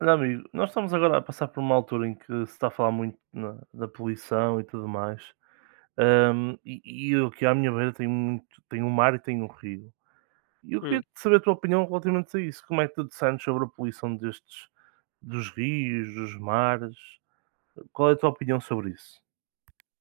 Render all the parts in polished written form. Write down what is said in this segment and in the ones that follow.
Olha, amigo, nós estamos agora a passar por uma altura em que se está a falar muito na- da poluição e tudo mais. Ahm, e, eu aqui à minha beira tenho, muito, tenho um mar e tenho um rio. E eu Hum, queria saber a tua opinião relativamente a isso. Como é que tu discernes sobre a poluição destes, dos rios, dos mares? Qual é a tua opinião sobre isso?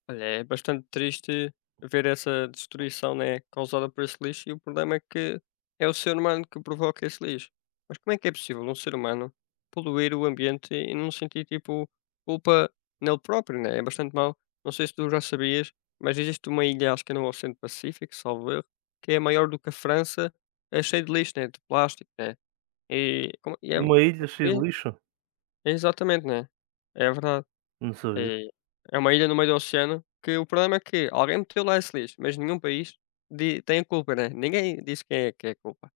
Olha, é bastante triste ver essa destruição, né, causada por esse lixo, e o problema é que é o ser humano que provoca esse lixo. Mas como é que é possível um ser humano poluir o ambiente e não sentir, tipo, culpa nele próprio, né? É bastante mau. Não sei se tu já sabias, mas existe uma ilha, acho que é no Oceano Pacífico, salvo erro, que é maior do que a França, é cheia de lixo, né, de plástico, né? E, como- e é, Uma ilha cheia de lixo? é, exatamente, né? É verdade. Não sabia. É, é uma ilha no meio do oceano que o problema é que alguém meteu lá esse lixo, mas nenhum país di tem a culpa, né, ninguém disse quem é que é a culpa.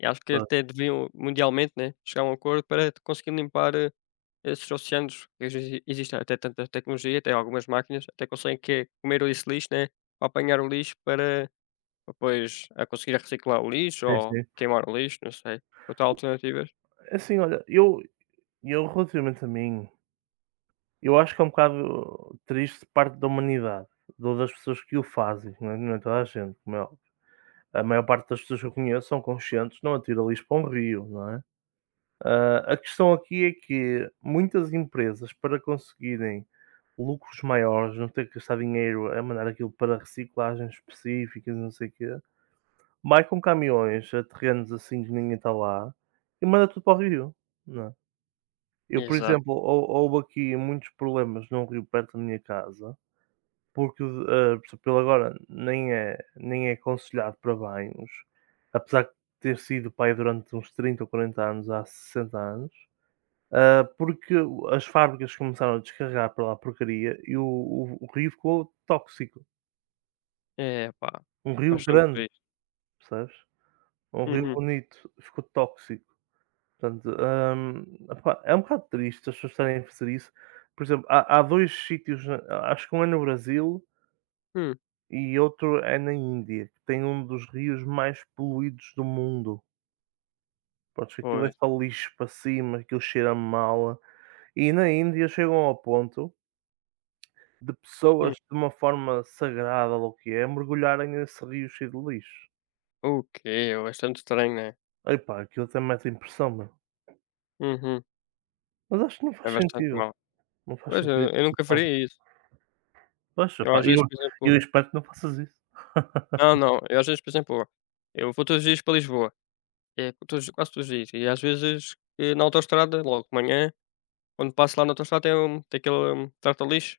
E acho que Pá, até deviam mundialmente, né, chegar a um acordo para conseguir limpar, esses oceanos. Que existem até tanta tecnologia, até algumas máquinas até conseguem que comer esse lixo, né, para apanhar o lixo para depois a conseguir reciclar o lixo sim, ou sim. queimar o lixo, não sei, outras alternativas. É assim, olha, eu, e eu, relativamente a mim, eu acho que é um bocado triste parte da humanidade, ou das pessoas que o fazem, não é, não é toda a gente, como é óbvio. A maior parte das pessoas que eu conheço são conscientes, não atira lixo para um rio, não é? Ah, a questão aqui é que muitas empresas, para conseguirem lucros maiores, não ter que gastar dinheiro a mandar aquilo para reciclagens específicas, não sei o quê, marcam caminhões a terrenos assim que ninguém está lá e manda tudo para o rio, não é? Eu, por Exato. exemplo, houve aqui muitos problemas num rio perto da minha casa, porque, por exemplo, ele agora nem é aconselhado para banhos, apesar de ter sido pai durante uns 30 ou 40 anos, há 60 anos, porque o as fábricas começaram a descarregar para lá a porcaria e o rio ficou tóxico. É pá, Um rio bastante grande, triste. percebes? Um rio Uhum. bonito, ficou tóxico. Portanto, opá, é um bocado triste as pessoas estarem a fazer isso. Por exemplo, há dois sítios, na- acho que um é no Brasil Hum, e outro é na Índia, que tem um dos rios mais poluídos do mundo. Pronto, que aquilo é pois. só lixo para cima, aquilo cheira mal. E na Índia chegam ao ponto de Hum. pessoas, de uma forma sagrada, ou o que é, mergulharem nesse rio cheio de lixo. O quê? É bastante estranho, né? Epá, aquilo até mete impressão, meu. Uhum. Mas acho que não É faz bastante sentido. mau. Não faz Pois, eu sentido aquilo eu que nunca eles. faria isso. Pois, Eu opá, às vezes, por eu exemplo espero que não faças isso. Não, não, eu às vezes, por exemplo, eu vou todos os dias para Lisboa. É todos Quase todos os dias, e às vezes, na autoestrada, logo de manhã, quando passo lá na autoestrada tem aquele trata-lixo.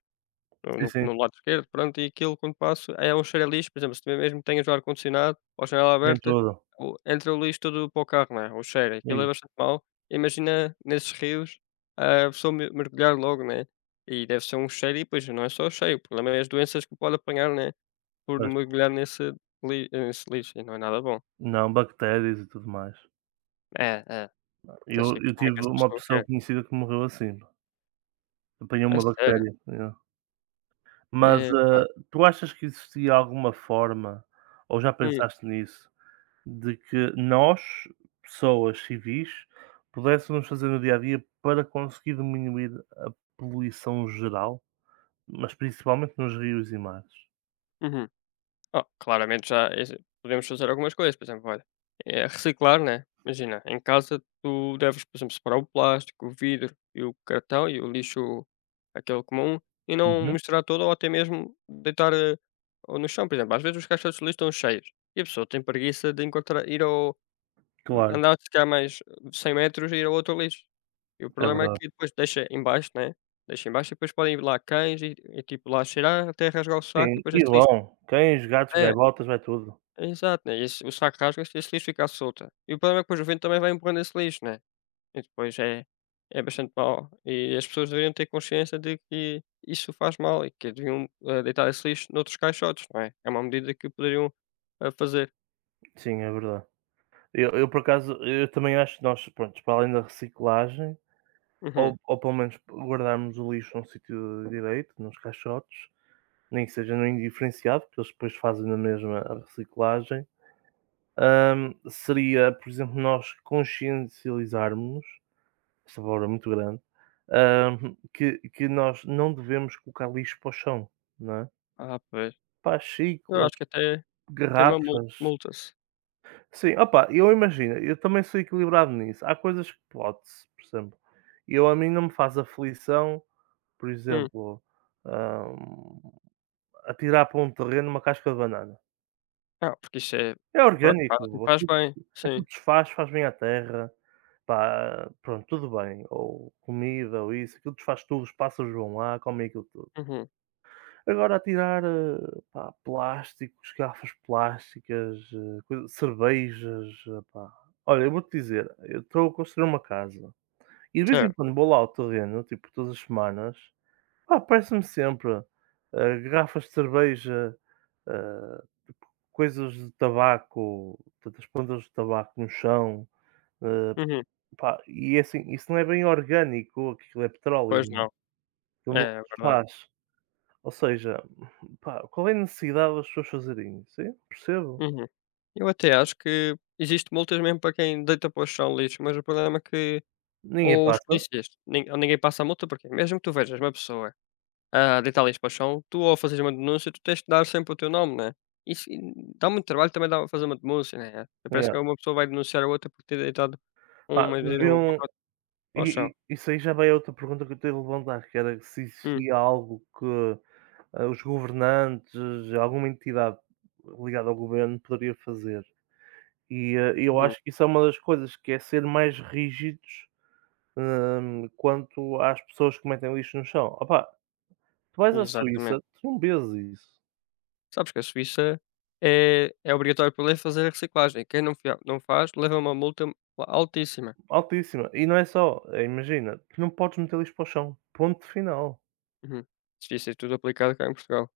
No Sim, no sim, no lado esquerdo, pronto, e aquilo quando passo é um cheiro a lixo, por exemplo, se tiver mesmo tenhas o ar-condicionado ou a janela em aberta, tudo. o entra o lixo todo para o carro, né, o cheiro, aquilo é Sim, bastante mau. Imagina nesses rios, a pessoa me mergulhar logo, né, e deve ser um cheiro. E depois não é só o cheiro, o problema é as doenças que pode apanhar, né, por pois. mergulhar nesse lixo e não é nada bom. Não, bactérias e tudo mais. É, não sei Eu como tive é que essa uma pessoa pessoa quer, conhecida que morreu assim, apanhou é uma sério. bactéria, yeah. Mas, Epá. ah, tu achas que existia alguma forma, ou já Hum, pensaste nisso, de que nós, pessoas civis, pudéssemos fazer no dia a dia para conseguir diminuir a poluição geral, mas principalmente nos rios e mares? uhum. Oh, claramente já exa podemos fazer algumas coisas, por exemplo, olha, reciclar, né, imagina, em casa tu deves, por exemplo, separar o plástico, o vidro e o cartão e o lixo aquele comum, e não Uhum, misturar todo ou até mesmo deitar, ou no chão, por exemplo, às vezes os caixotes de lixo estão cheios e a pessoa tem preguiça de encontrar ir ao claro, andar se calhar mais 100 metros e ir ao outro lixo. E o é problema é verdade. que depois deixa embaixo, né, deixa embaixo e depois podem ir lá cães e tipo lá cheirar até rasgar o saco e Sim, depois e esse lixo vão. Cães, gatos, é gaivotas, vai tudo. Exato, né, e esse o saco rasga se esse lixo ficar solto. E o problema é que depois o vento também vai empurrando esse lixo, né, e depois é bastante mau. E as pessoas deveriam ter consciência de que isso faz mal e que deviam, deitar esse lixo noutros caixotes, não é? É uma medida que poderiam, fazer. Sim, é verdade. Eu por acaso, eu também acho que nós, pronto, para além da reciclagem, Uhum. Ou pelo menos guardarmos o lixo num sítio direito, nos caixotes, nem que seja no indiferenciado, porque eles depois fazem na mesma a reciclagem, hã, seria, por exemplo, nós consciencializarmos-nos, esta palavra é muito grande, hã, que nós não devemos colocar lixo para o chão, não é? Ah, pois. Para as Eu xícaras, acho que até tem uma garrafas. multa-se. Sim, opa, eu imagino, eu também sou equilibrado nisso. Há coisas que pode-se, por exemplo, eu a mim não me faz aflição, por Hum. exemplo, hum, atirar para um terreno uma casca de banana. Ah, porque isso é, É pronto, faz orgânico, faz aquilo, bem. aquilo Sim. desfaz, faz bem à terra, pá, pronto, tudo bem. Ou comida, ou isso, aquilo desfaz tudo, os pássaros vão lá, comem aquilo tudo. Uhum. Agora a tirar, pá, plásticos, garrafas plásticas, coi cervejas, epá. Olha, eu vou-te dizer, eu estou a construir uma casa e de vez em Certo. quando vou lá ao terreno, tipo todas as semanas, pá, aparece-me sempre, garrafas de cerveja, eh, coisas de tabaco, tantas pontas de tabaco no chão, eh, Uhum. pá, e é assim, isso não é bem orgânico, aquilo é petróleo, Pois não é? não. Aquilo É, não é se verdade. faz. Ou seja, pá, qual é a necessidade das pessoas fazerem isso? Eu percebo. Uhum. Eu até acho que existe multas mesmo para quem deita para o chão lixo, mas o problema é que Ninguém ou os passa. polícias, nin ou ninguém passa a multa, porque mesmo que tu vejas uma pessoa a deitar lixo para o chão, tu ao fazeres uma denúncia, tu tens de dar sempre o teu nome, né? Isso e dá muito trabalho também dá fazer uma denúncia, né? Parece que Yeah. uma pessoa vai denunciar a outra por ter deitado um, Pá, imagina, um deviam pacote ao chão. E isso aí já vai a outra pergunta que eu tenho a levantar, que era se Hum, existia algo que, os governantes, alguma entidade ligada ao governo poderia fazer. E, eu uhum, acho que isso é uma das coisas, que é ser mais rígidos, quanto às pessoas que metem lixo no chão. Opá, tu vais à Suíça, exatamente. tu não vês isso. Sabes que a Suíça é obrigatório por lei fazer a reciclagem. Quem não faz leva uma multa altíssima. Altíssima. E não é só, imagina, tu não podes meter lixo para o chão, ponto final, Uhum. Devia ser tudo aplicado cá em Portugal.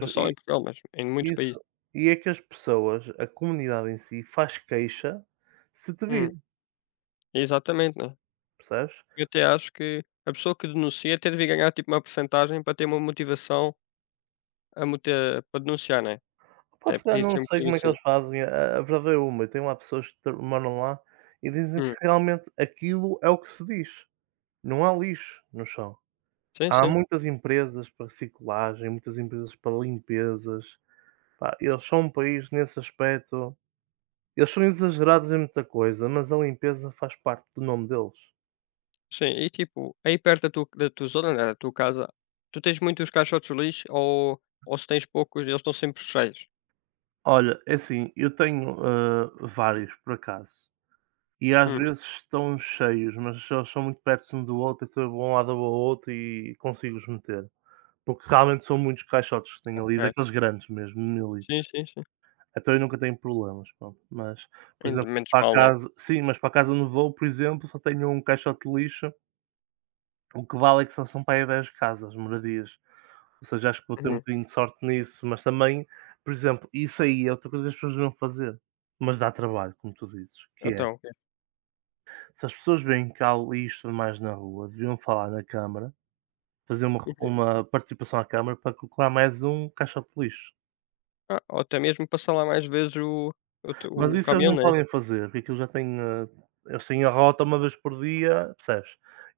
Não só em Portugal, mas em E muitos países. isso e é que as pessoas, a comunidade em si, faz queixa se te Hum, vir, exatamente, né. percebes? Eu até acho que a pessoa que denuncia até devia ganhar, tipo, uma porcentagem para ter uma motivação a moti para denunciar, né. Pá, Até se calhar podia não ser um sei bocadinho como é que assim. eles fazem, a verdade é uma, e tem lá pessoas que tra moram lá e dizem que Hum, realmente aquilo é o que se diz, não há lixo no chão. sim, Há sim. muitas empresas para reciclagem, muitas empresas para limpezas, pá, eles são um país nesse aspecto. Eles são exagerados em muita coisa, mas a limpeza faz parte do nome deles. Sim, e tipo, aí perto da tua zona, né, da tua casa, tu tens muitos caixotes de lixo, ou se tens poucos, eles estão sempre cheios? Olha, é assim, eu tenho, hã, vários, por acaso, e às Uhum. Hum, vezes estão cheios, mas eles são muito perto um do outro, então eu vou um lado ao outro e consigo-os meter, porque realmente são muitos caixotes que tenho ali, ok. daqueles grandes mesmo, de 1000 litros. Sim, sim, sim. Então eu nunca tenho problemas, pronto. Mas, por Ainda exemplo, menos para a mal, né. casa sim, mas para a casa onde vou, por exemplo, só tenho um caixote de lixo, o que vale é que só são para aí 10 casas, moradias. Ou seja, acho que vou ter um Uhum. bocadinho de sorte nisso, mas também, por exemplo, isso aí é outra coisa que as pessoas deviam fazer, mas dá trabalho, como tu dizes, que é, Então o se as pessoas veem que há lixo mais na rua, deviam falar na Câmara, fazer uma participação à Câmara para colocar mais um caixote de lixo. Ah, ou até mesmo passar lá mais vezes o o t Mas o isso eles caminhão, não né. podem fazer, porque aquilo já tem, eles têm a rota uma vez por dia, percebes?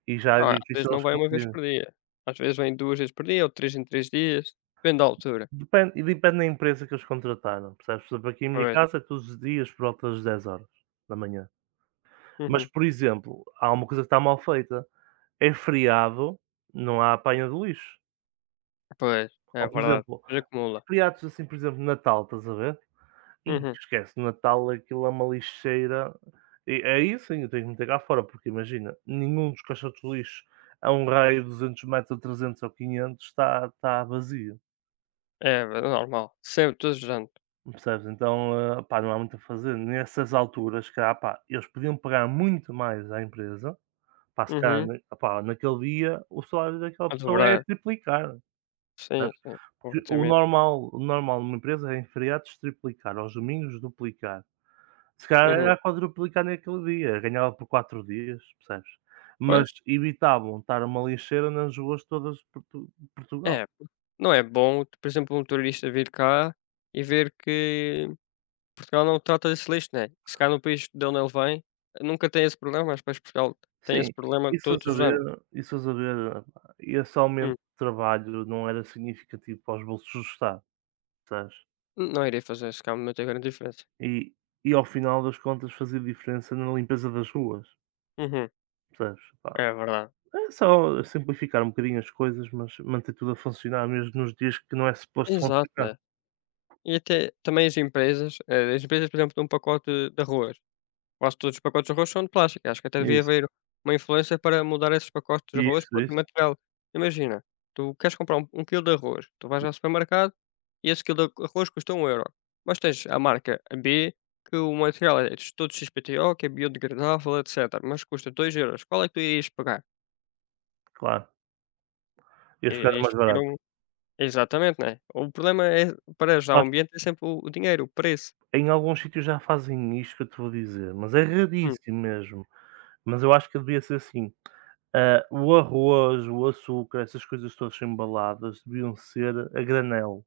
E já é Ah, às vezes difícil não eles vai uma vez cumprirem. por dia, às vezes vem 2 vezes por dia ou três em três dias, depende da altura. Depende e depende da empresa que eles contrataram, percebes? Por exemplo, aqui em minha Pois, casa é todos os dias por volta das dez horas da manhã. Mas, uhum, por exemplo, há uma coisa que está mal feita: é feriado, não há apanha de lixo. pois, é Ou, por verdade, exemplo, depois acumula. feriados assim, por exemplo, Natal, estás a ver? Ih, Uhum, esquece, Natal aquilo é uma lixeira. E é isso sim, eu tenho que meter cá fora, porque imagina, nenhum dos caixotes de lixo a um raio de 200 metros, 300 ou 500 está vazio, é ver normal, sempre, todos os anos. percebes? Então, pá, não há muito a fazer. Nessas alturas, cá, pá, eles podiam pagar muito mais à empresa. Pá, se calhar Uhum, na opá, naquele dia o salário daquela a pessoa é dobrar, triplicar, sim, sabes, sim, porra, porque até mesmo. O normal numa empresa é em feriados triplicar, aos domingos duplicar. Se calhar Uhum, era quadruplicar naquele dia, ganhava por 4 dias, percebes? Mas pois, evitavam estar uma lixeira nas ruas todas de Portugal. é, não é bom, por exemplo, um turista vir cá e ver que Portugal não trata desse lixo, né. Se cá no país de onde ele vem, nunca tem esse problema, mas depois Portugal tem Sim, esse problema todos os anos. Isso a saber, pá, esse aumento Hum, de trabalho não era significativo para os bolsos do Estado, percebes? não iria fazer, se cá não tem grande diferença. E e ao final das contas fazia diferença na limpeza das ruas. Uhum, Percebes? Pá, é verdade. é só simplificar um bocadinho as coisas, mas manter tudo a funcionar mesmo nos dias que não é suposto Exato, funcionar. né. E até também as empresas, por exemplo, dão um pacote de arroz. Quase todos os pacotes de arroz são de plástico. Acho que até devia Isso, haver uma influência para mudar esses pacotes de arroz para outro isso. material. Imagina, tu queres comprar um quilo de arroz, tu vais ao supermercado e esse quilo de arroz custa 1 euro. Mas tens a marca B, que o material é todo XPTO, que é biodegradável, etc. Mas custa 2 euros. Qual é que tu irias pagar? Claro, eles ficaram Irias mais pagar barato. um. Exatamente, né? O problema é, para já o Acho ambiente é sempre o dinheiro, o preço. que em alguns sítios já fazem isto que eu te vou dizer, mas é Hum, raríssimo mesmo. Mas eu acho que devia ser assim. Ah, o arroz, o açúcar, essas coisas todas embaladas deviam ser a granel,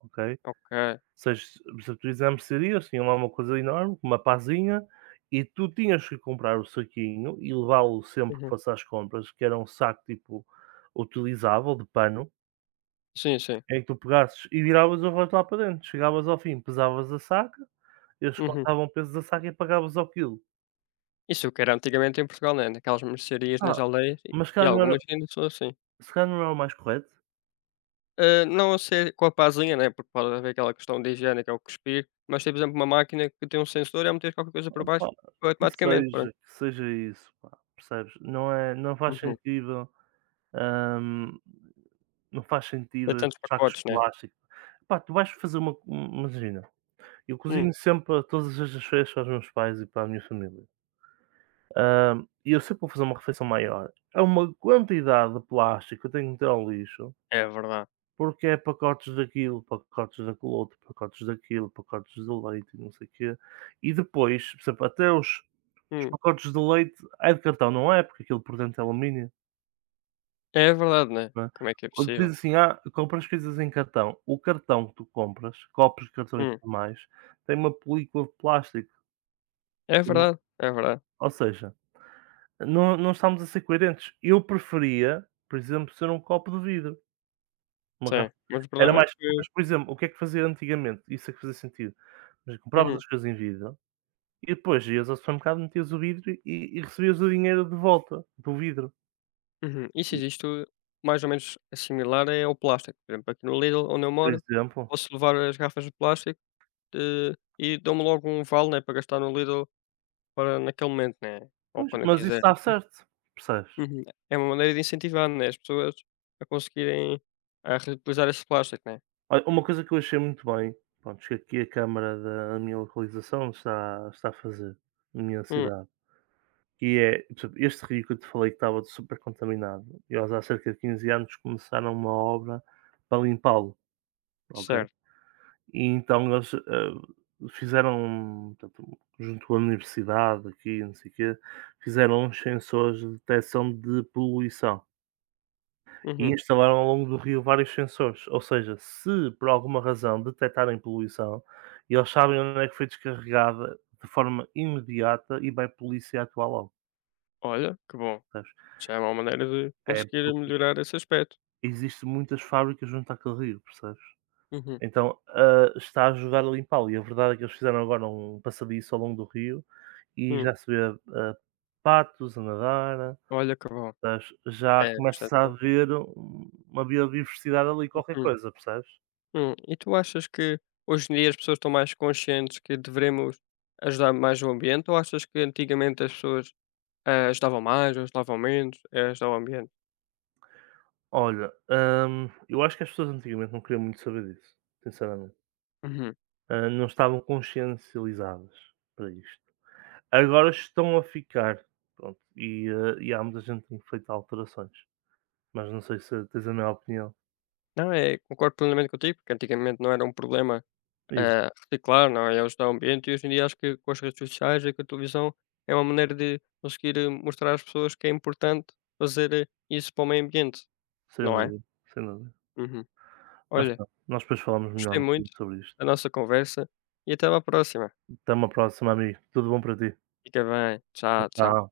ok? ok. Seis, por exemplo, exames de tinham lá uma coisa enorme, uma pazinha, e tu tinhas que comprar o saquinho e levá-lo sempre que Uhum. fosse às compras, que era um saco, tipo, utilizável, de pano, Sim, sim. em que tu pegasses e viravas o rosto lá para dentro. Chegavas ao fim, pesavas a saca, eles Uhum. contavam o peso da saca e pagavas ao quilo. Isso que era antigamente em Portugal, né, naquelas mercearias Ah, nas aldeias e mas e algumas ainda são assim. se calhar não era o mais correto? Não a ser com a pazinha, né, porque pode haver aquela questão de higiene que é o cuspir, mas tem, por exemplo, uma máquina que tem um sensor, é meteres qualquer coisa por baixo, Opa, vai automaticamente, pronto. que seja isso, pá, percebes? Não é não faz Uhum. sentido. Ahm, não faz Tem sentido esses tantos sacos de pacotes, né. plástico. Pá, tu vais fazer uma um, imagina, eu Hum, cozinho sempre para todas as sextas-feiras para os meus pais e para a minha família. E eu sempre vou fazer uma refeição maior. É uma quantidade de plástico que eu tenho que meter ao lixo, é verdade. porque é pacotes daquilo, pacotes daquele outro, pacotes daquilo, pacotes de leite e não sei o quê. E depois, por exemplo, até os Hum, pacotes de leite é de cartão, não é? Porque aquilo por dentro é alumínio. é verdade, né. Não é? Como é que é Ou possível? diz assim: "Ah, compras coisas em cartão", o cartão que tu compras, copos, cartões e Hum, tudo mais, tem uma película de plástico, é verdade, é verdade. ou seja, não estamos a ser coerentes. Eu preferia, por exemplo, ser um copo de vidro, uma Sim, garrafa mas o era problema é mais. que, Mas, por exemplo, o que é que fazia antigamente? Isso é que fazia sentido. Mas compravas uhum, as coisas em vidro e depois ias ao supermercado, metias o vidro e recebias o dinheiro de volta do vidro. uhum. Isso E, existe tudo mais ou menos similar é ao plástico. Por exemplo, aqui no Lidl onde eu por moro, exemplo, posso levar as garrafas de plástico, e dão-me logo um vale, né, para gastar no Lidl, para naquele momento, né, ou pois, quando eu mas isso quiser. dá certo, percebes? Uhum. É uma maneira de incentivar, né, as pessoas a conseguirem, a reutilizar esse plástico, né. Olha, uma coisa que eu achei muito bem, pronto, que aqui a câmara da minha localização está a fazer, na minha Hum, cidade, que é, por exemplo, este rio que eu te falei que estava super contaminado, e eles há cerca de 15 anos começaram uma obra para limpá-lo, ok? certo. E então eles fizeram, portanto, junto com a universidade aqui, não sei o quê, fizeram uns sensores de detecção de poluição. E Uhum. instalaram ao longo do rio vários sensores, ou seja, se por alguma razão detectarem poluição, eles sabem onde é que foi descarregada de forma imediata e vai a polícia atuar logo, Olha, que bom. percebes? Já é uma maneira de É conseguir porque melhorar esse aspecto. existe muitas fábricas junto àquele rio, percebes? Uhum. Então, hã, está a ajudar a limpá-lo e a verdade é que eles fizeram agora um passadiço ao longo do rio e Hum, já se vê, hã, patos a nadar, olha que bom. percebes? Já É bastante começa a bom. haver um- uma biodiversidade ali, qualquer Uhum. coisa, percebes? E tu achas que hoje em dia as pessoas estão mais conscientes que devemos ajudar mais o ambiente, ou achas que antigamente as pessoas ajudavam mais ou ajudavam menos, ajudava o ambiente. Olha, eu acho que as pessoas antigamente não queriam muito saber disso, sinceramente. Uhum. Ah, não estavam consciencializadas para isto. Agora estão a ficar, pronto, e, ah, e há muita gente que tem feito alterações, mas não sei se tens a minha opinião. Não, é, concordo plenamente contigo, porque antigamente não era um problema, Isso, reciclar, não é? Ajudar o ambiente e hoje em dia acho que com as redes sociais e com a televisão é uma maneira de conseguir mostrar às pessoas que é importante fazer isso para o meio ambiente, sem não é? dúvida, sem dúvida. Uhum. Mas Olha, pronto, nós depois falamos melhor gostei um bocadinho muito sobre da isto. nossa conversa e até à próxima. Até uma próxima, amigo. Tudo bom para ti? Fica bem. Tchau, tchau. Tchau.